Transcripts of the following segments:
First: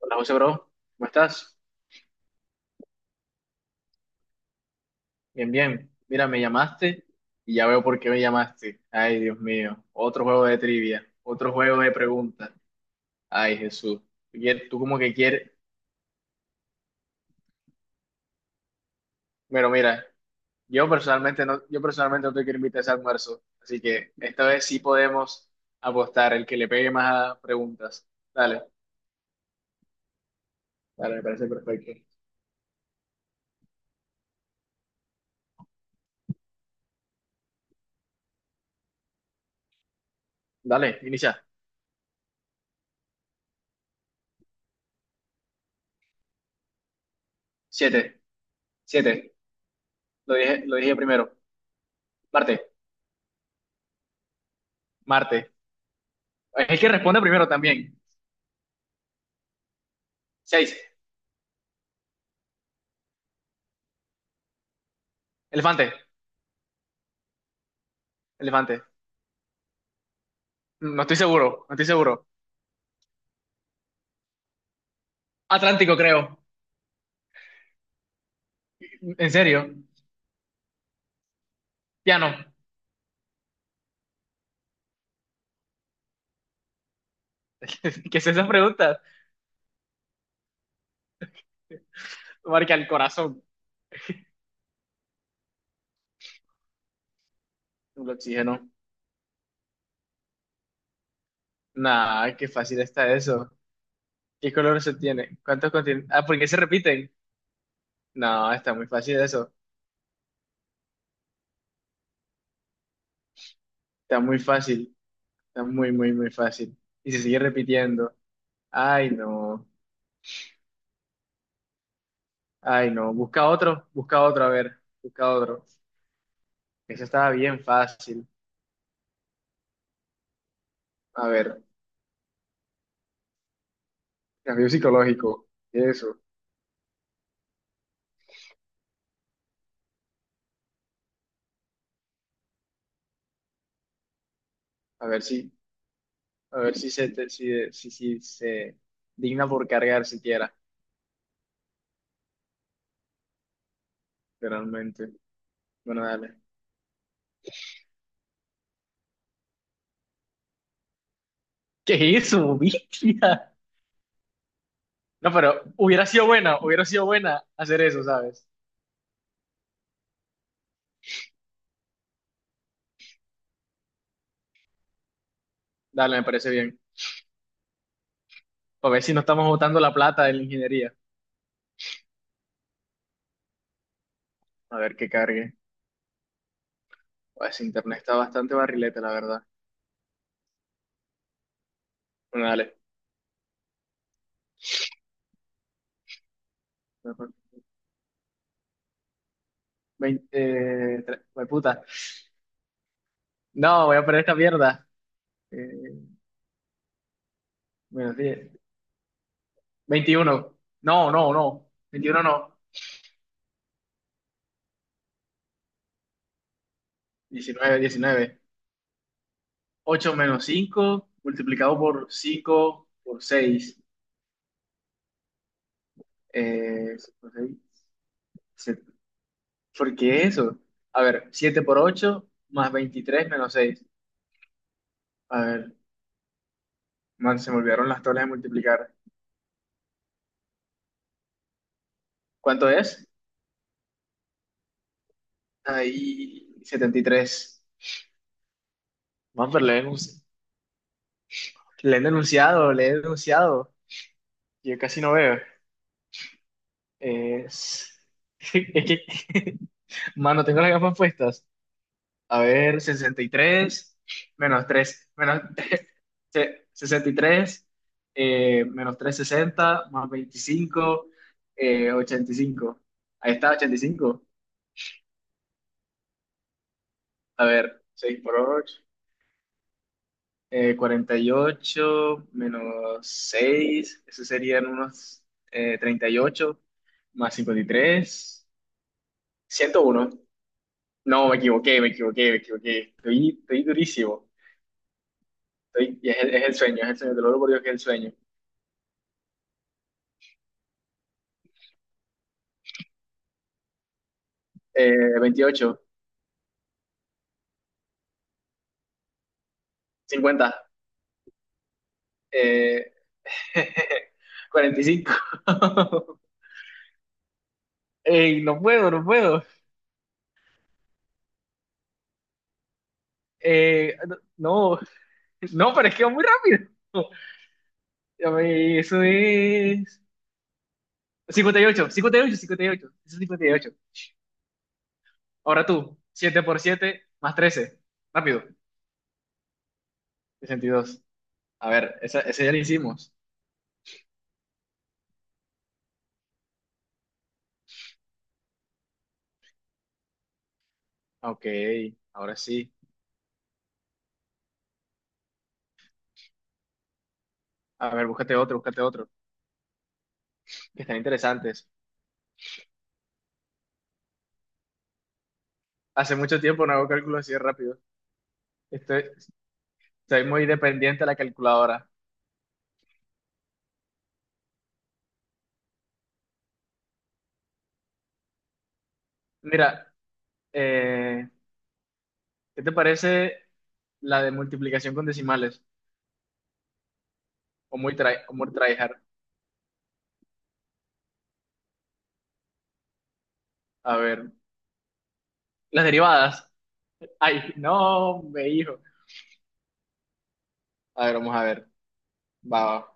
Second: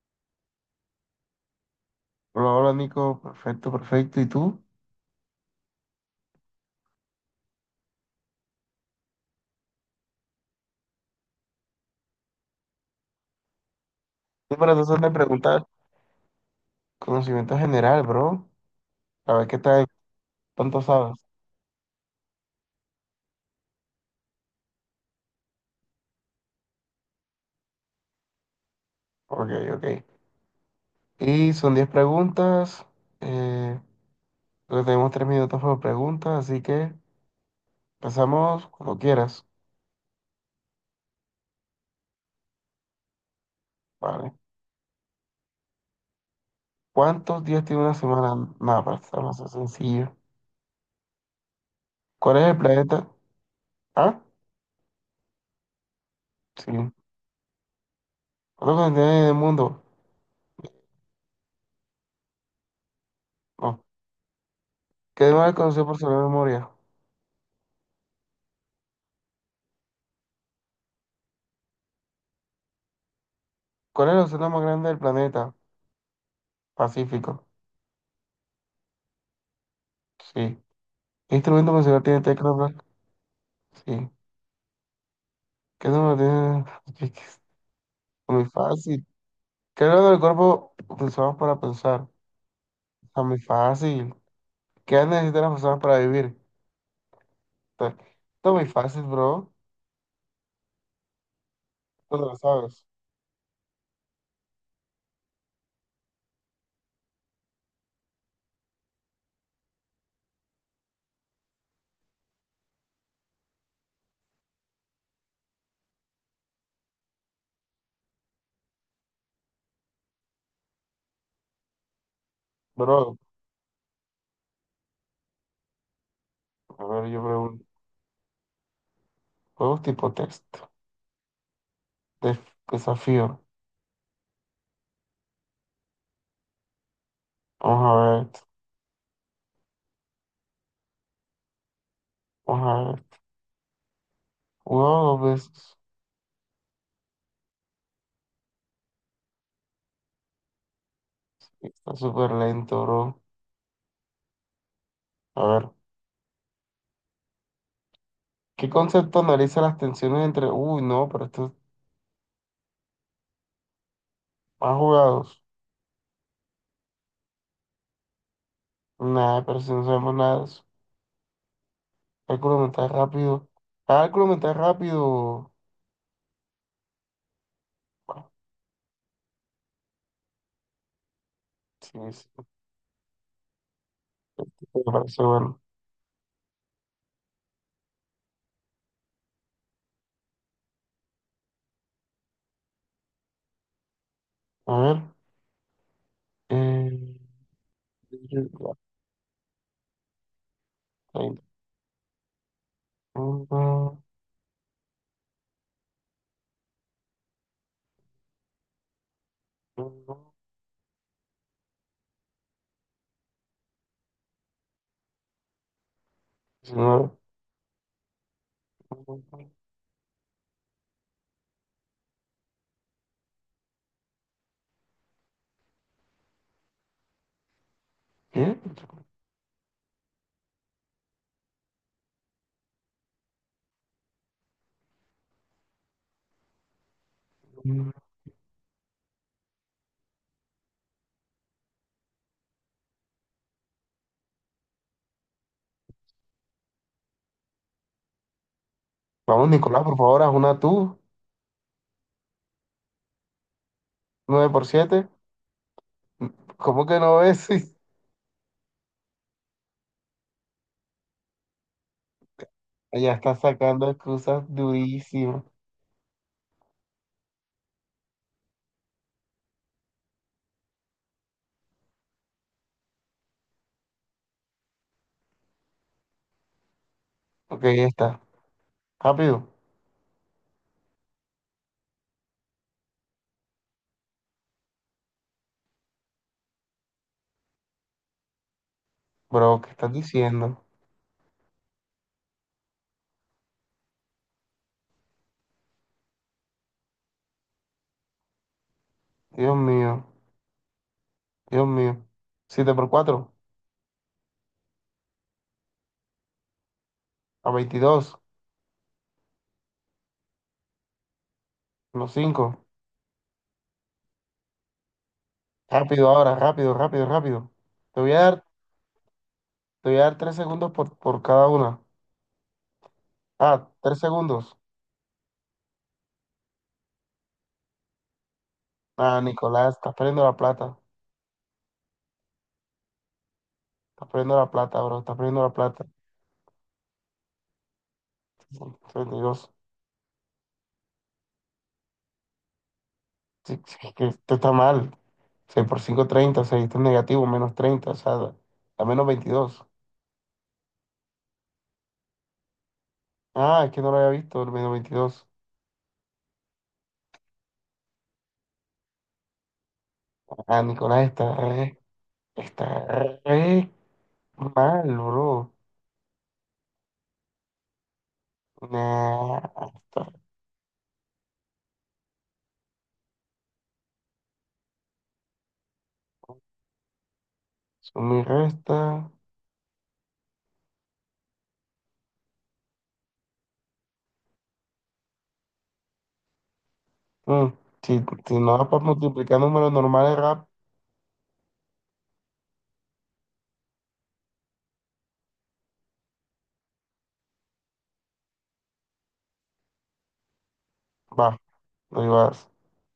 Hola José, bro, ¿cómo estás? Hola, hola Nico, perfecto, perfecto. ¿Y tú? Bien, bien. Mira, me llamaste y ya veo por qué me llamaste. Ay, Dios mío, otro juego de trivia, otro juego de preguntas. Ay, Jesús, Estoy para tú como tratar de que quieres. preguntar conocimiento general, bro. A ver qué Pero tal, mira, tanto sabes. Yo personalmente no te quiero invitar a ese almuerzo, así que esta vez sí podemos apostar el que le pegue más a preguntas. Dale, Ok, ok. dale, me parece Y son 10 perfecto. preguntas. Eh, Creo que tenemos 3 minutos por pregunta, así que empezamos cuando quieras. Dale, inicia. Vale. ¿Cuántos días tiene una Siete, semana? Nada, para estar siete. más sencillo. Lo dije primero. ¿Cuál es el Marte, planeta? Ah, Marte. Es el que sí. responde primero también. ¿Cuántos continentes hay en el mundo? Seis. No. ¿Qué animal es conocido Elefante, por su gran memoria? elefante. No estoy seguro, no estoy seguro. ¿Cuál es el océano más grande del planeta? Atlántico, creo. Pacífico. ¿En serio? Sí. ¿Qué instrumento musical tiene Piano, Tecla no. Black? Sí. ¿Qué número tiene? Es ¿Qué es muy esas preguntas? fácil. ¿Qué órgano del cuerpo usamos para pensar? Marca el Está muy corazón. fácil. ¿Qué necesitan las personas para vivir? Está, El está oxígeno. muy fácil, bro. Tú te lo Nah, qué fácil sabes. está eso. ¿Qué color se tiene? ¿Cuántos continentes? Ah, ¿por qué se repiten? No, está muy fácil eso. Está muy fácil. Está muy, muy, muy fácil. Y se sigue repitiendo. Ay, no. Ay, no. Bro, Busca otro, a ver. Busca otro. a Eso ver, yo estaba bien pregunto. fácil. Juegos tipo texto. A ver, Def- desafío. cambio psicológico. Eso. Vamos a ver. Vamos a ver. A Wow, dos ver si. veces. A ver si se, si se digna por cargar siquiera, Está súper lento, bro. realmente. A ver. Bueno, dale. ¿Qué concepto analiza las tensiones entre... Uy, no, pero estos ¿Qué es eso, bestia? más No, jugados. pero hubiera sido buena hacer eso, ¿sabes? Nada, pero si no sabemos nada de eso. Cálculo mental rápido. Cálculo mental rápido. Dale, me parece bien. Bueno, A ver si no estamos botando la plata de la ingeniería. sí, sí, A me ver que parece cargue. bueno. Pues internet está bastante barrilete, la verdad. Bueno, dale. A ver. Eh, ya, 20, 30. jue puta. No, voy Uno, a poner esta mierda. Eh, Menos 10. uno, 21. No, no, no. Veintiuno no. 19. 19 19 Ocho menos 5 multiplicado por 5 por 6. Por seis. ¿Qué? se- ¿Por qué eso? A ver, 7 por 8 más 23 menos seis. A ver, man, se me olvidaron las tablas de multiplicar. ¿Cuánto es? Ahí, 73. Vamos, Man, pero Nicolás, por favor, haz una tú. le he denunciado, le he denunciado. Nueve por Yo casi siete. no veo. ¿Cómo que no ves? Es, es que, man, no tengo las gafas puestas. A ver, Ya sesenta y está sacando tres excusas menos 3 menos, durísimas. 63, menos 360 más 25, 85. Ahí está, 85. A Ok, ver, ya está. 6 por 8, Rápido. 48 menos seis eso serían unos, 38 más 53 Bro, ¿qué ciento estás uno diciendo? No, me equivoqué, me equivoqué, me equivoqué. Estoy durísimo. Y es el sueño, es el sueño, te lo juro por Dios que es el sueño. Dios mío, Dios mío. Siete por cuatro. 28, A veintidós. 50, Los cinco. eh, 45. Rápido ahora, rápido, rápido, rápido. Te voy a Ey, dar, no puedo, no puedo. te voy a dar tres segundos por cada una. Ah, Eh, tres segundos. no, no, no, pero es que va muy rápido. Ya ve, eso Ah, Nicolás, estás es perdiendo la plata. 58, 58, 58. Eso es 58. Estás perdiendo la plata, bro. Estás perdiendo la Ahora plata. tú, siete por siete más 13. Rápido, 32. 62. A ver, esa ya la hicimos. Sí, sí, es que esto está mal. Seis por cinco, 30 seis, esto es negativo, menos treinta. O sea, da menos veintidós. Ok, ahora sí. Ah, es que no lo había visto, el menos veintidós. A ver, búscate otro, búscate otro. Ah, Que están Nicolás, interesantes. Está re mal, bro. Hace mucho tiempo no hago cálculos así de rápido. Este, Nah, está. Soy muy dependiente de la calculadora. Suma y resta. Mira, eh, ¿qué te parece la de multiplicación con decimales? Mm, O si, muy, try, o si muy no da tryhard. multiplicar números normales rap, A ver, las derivadas. Ay, no, me hijo. A ver, vamos va, a ver. lo llevas. Va, va.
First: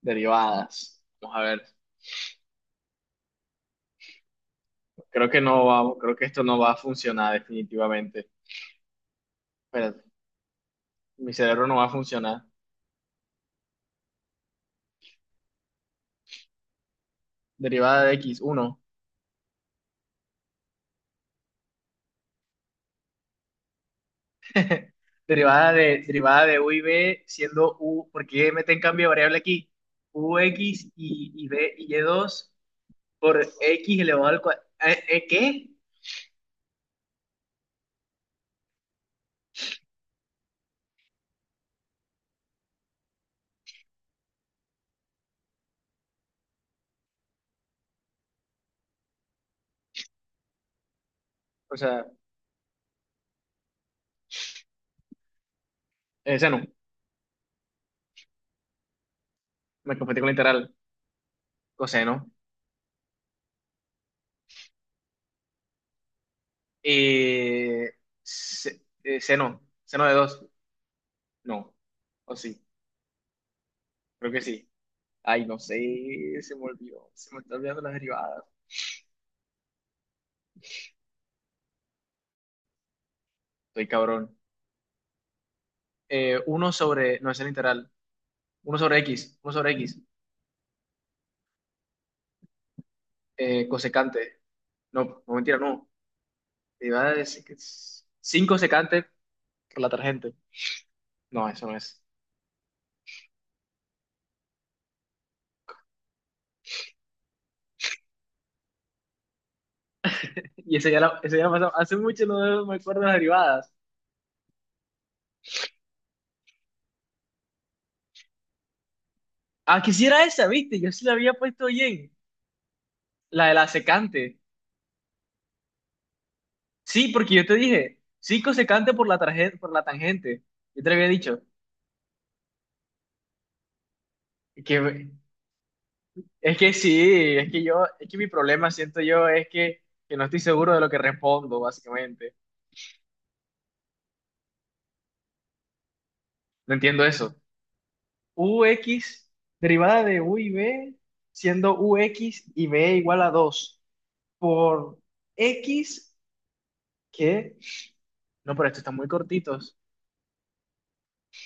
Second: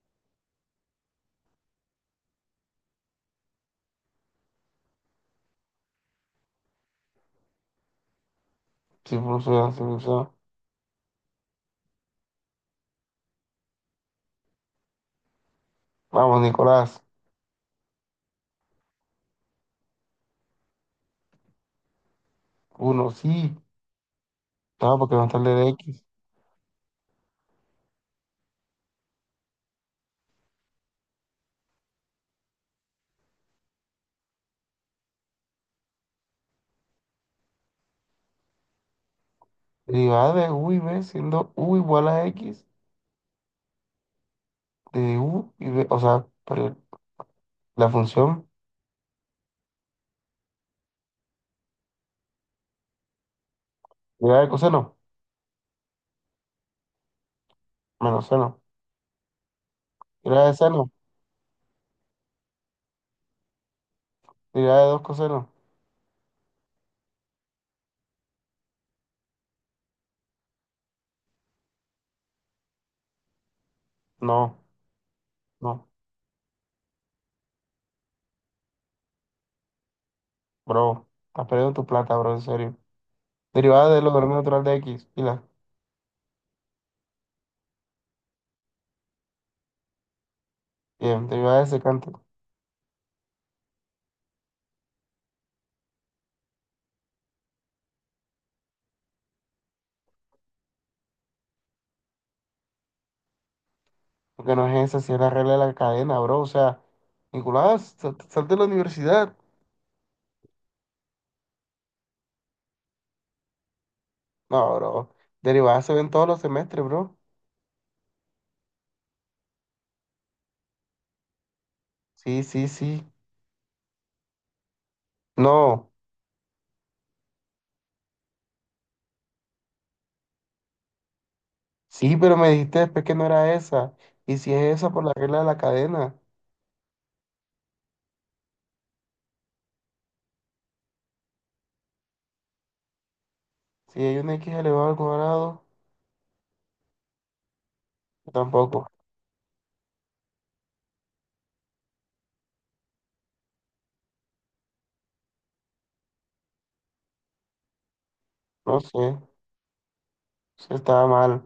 Derivadas. Vamos a ver. Creo que no va, creo que esto no va a funcionar definitivamente. Si funciona, si Espérate, funciona. mi cerebro no va a funcionar. Vamos, Nicolás. Derivada de x, uno. Uno, sí. No, porque va a estar de Derivada de, X. derivada de u y b siendo u, porque meten cambio de variable aquí, ux y b y y2 por x elevado al cuadrado. ¿Qué? Derivada de U y B siendo U igual a X de U y B. O sea, pero la función O sea, derivada de coseno, seno, menos seno. me confundí con la Derivada de integral, seno, coseno. derivada de dos cosenos. Eh, seno de dos, no, o sí, creo que No, sí. Ay, no sé, no, se me olvidó, se me está olvidando las derivadas. bro. Estás perdiendo tu plata, bro, en serio. Estoy Derivada del logaritmo cabrón. natural de X. Pila. 1 sobre, no es el integral, uno sobre x. Bien, derivada de secante. Cosecante. No, no, mentira, no. Te iba a decir que es cinco secantes por la tarjeta. No, eso no es. Porque no es esa, si es la regla de la cadena, bro. O sea, Nicolás, sal de la universidad. Y ese ya la pasamos. Hace mucho no me acuerdo de las derivadas. No, bro. Derivadas se ven todos los semestres, bro. Ah, quisiera esa, ¿viste? Yo sí la había puesto bien. Sí, sí, sí. La de la secante. No. Sí, porque yo te dije, cinco secante por la tarjeta, por la tangente. Yo te lo había dicho. Sí, pero me dijiste después que no era esa. Y si Y es esa por que, la regla de la cadena. es que sí, es que yo, es que mi problema, siento yo, es que no estoy seguro de lo que respondo, básicamente. Si hay un x elevado al cuadrado, No entiendo eso. tampoco. UX derivada de U y B, siendo u x y B igual a 2 por X que... No, pero No estos están sé. muy cortitos. Se estaba mal.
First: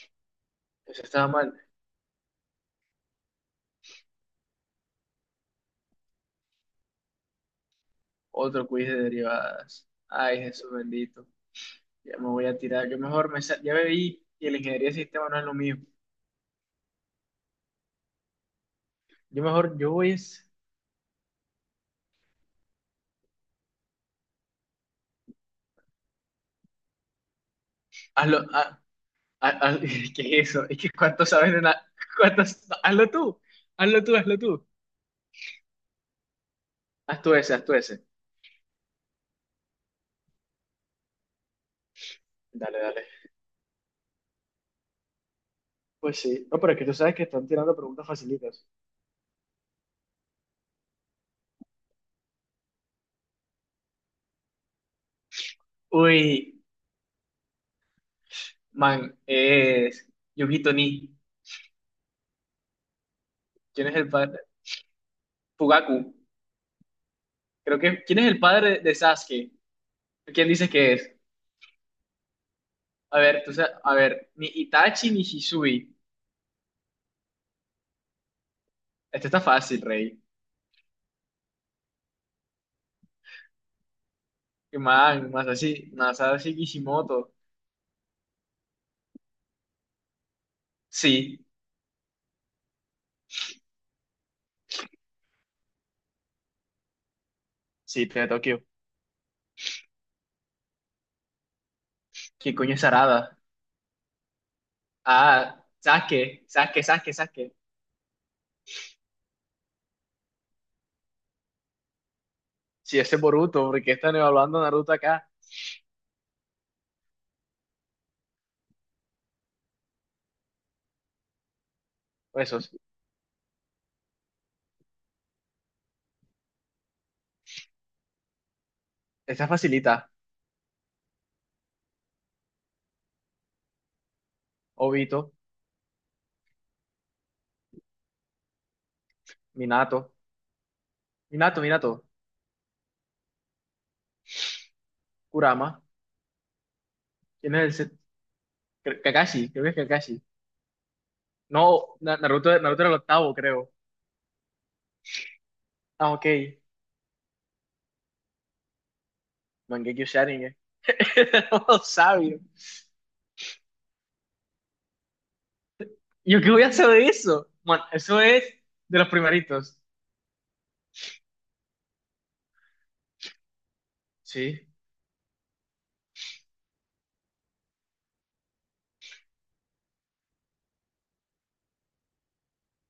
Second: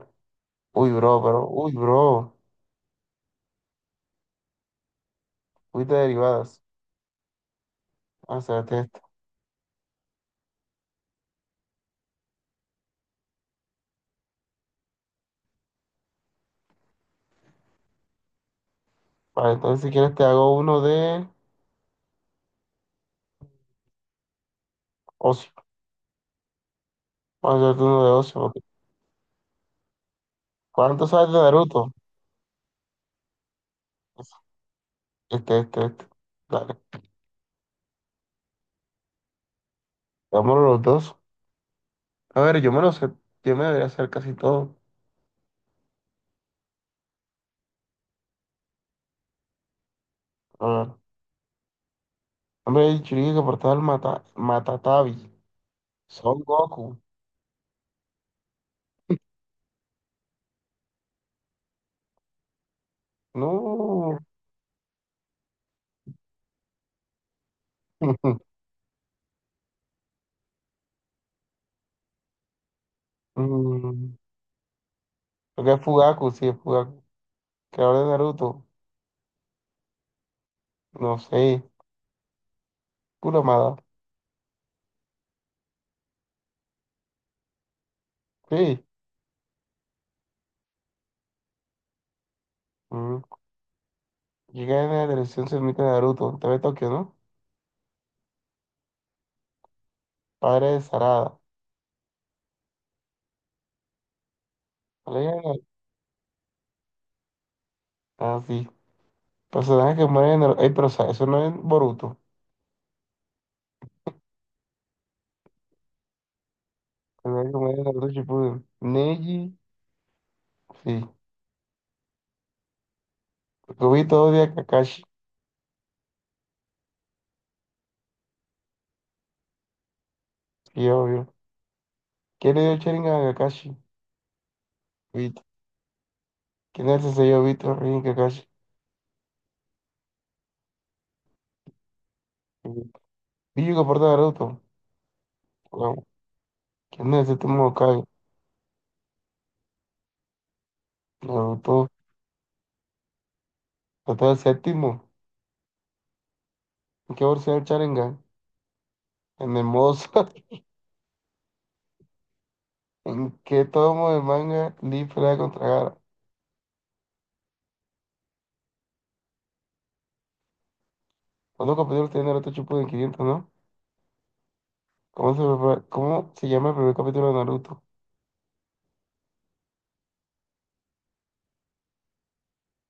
Uy, Eso bro, estaba pero. mal. Uy, bro. Uy, de derivadas. Vamos a Otro hacerte quiz de esto. derivadas. Ay, Jesús bendito. Ya me voy a tirar. Yo mejor me... Ya me vi y la ingeniería de sistemas no es lo mío. Yo Vale, mejor, entonces si yo voy quieres te es... hago uno de ocio. Vamos a hacerte uno de ocio. Hazlo... Ok. ¿Qué es eso? Es que ¿Cuánto cuánto sabes de sabes de nada. Naruto? ¿Cuántos... Hazlo tú. Hazlo tú, hazlo tú. Este. Dale. Haz tú ese, haz tú ese. Vámonos los dos. A ver, yo Dale, me lo dale. sé. Yo me debería hacer casi todo. Pues sí, no, pero es que tú sabes que están tirando preguntas facilitas. A ver. Hombre, el Churinga que portaba el mata, Matatabi. Uy, Son Goku. man, es Yugito Ni. ¿Quién es el No. padre? Fugaku. Creo que. ¿Quién es el padre de Sasuke? ¿Quién dice que es? A ver, tú sabes a Mm, ver, ni Itachi ni creo que es Hisui. Fugaku, sí, es Fugaku. Creador de Naruto. Este está fácil, rey. No sé. Kuramada. Y man, Masashi Kishimoto. Sí. Sí, Mm. Llega en la televisión se emite Naruto. Te ve Tokio, ¿no? sí, te Tokio. Padre de Sarada. ¿Qué coño es Arada? ¿Vale? Ah, Sasuke, Sasuke, Sasuke, Sasuke. Ah, sí. Personaje que muere en Naruto. Ey, pero o sea, eso no es Boruto. Sí, ese es Boruto, porque están evaluando a Naruto acá. Personaje que muere en Naruto Shippuden. Neji. Sí, Pues eso, porque vi todo de Kakashi, esta facilita, sí, obvio. ¿Quién le dio el Sharingan a Kakashi? Obito. Vito. ¿Quién es ese yo, Vito, Rin, Kakashi? Minato. Minato, Minato. Vito. Billo que porta Naruto. Kurama. Wow. ¿Quién es el ¿Quién séptimo es el set- Hokage? Cre- Kakashi, creo que es Kakashi. Naruto. No, Naruto era el octavo, creo. Hasta el séptimo. Ah, ok. ¿En qué versión el Sharingan? En el Mangekyo Mozo. Sharingan. Oh, sabio. ¿En qué tomo de manga Lee pelea contra Gaara? ¿Yo qué voy a hacer de eso? Bueno, eso es de los primeritos. ¿Cuántos capítulos tiene Naruto Shippuden? 500, ¿no? Sí, ¿Cómo se llama el primer capítulo de Naruto?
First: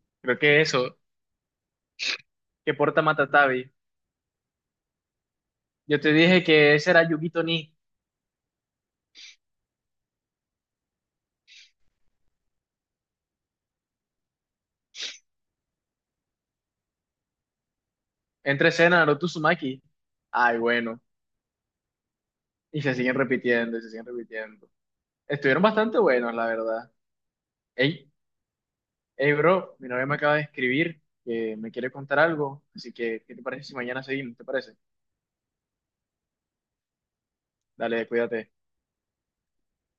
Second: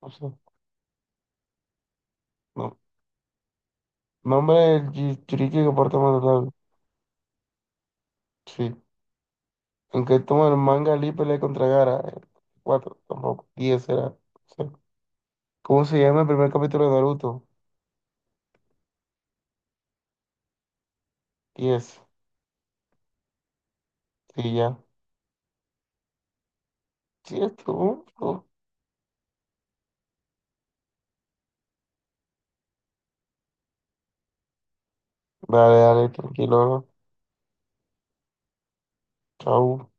No sé. creo que eso, que No. porta Matatabi. Nombre del Jinchuriki que porta Yo te dije Madara. que ese era Yugito Ni. Aunque toma el manga Lee pelea contra Gara. Cuatro, tampoco. Diez será. O ¿cómo se llama el primer capítulo de Naruto? Entre escena, Naruto Uzumaki. Ay, bueno. Diez. Y se siguen repitiendo, y se siguen Sí, repitiendo. ya. Estuvieron bastante buenos, la verdad. Sí, esto. Ey, Hey, bro, mi novia me acaba de escribir que me quiere contar algo, así que, ¿qué te parece si mañana seguimos? ¿Te parece? Dale, dale, tranquilo. Dale, cuídate. Chau.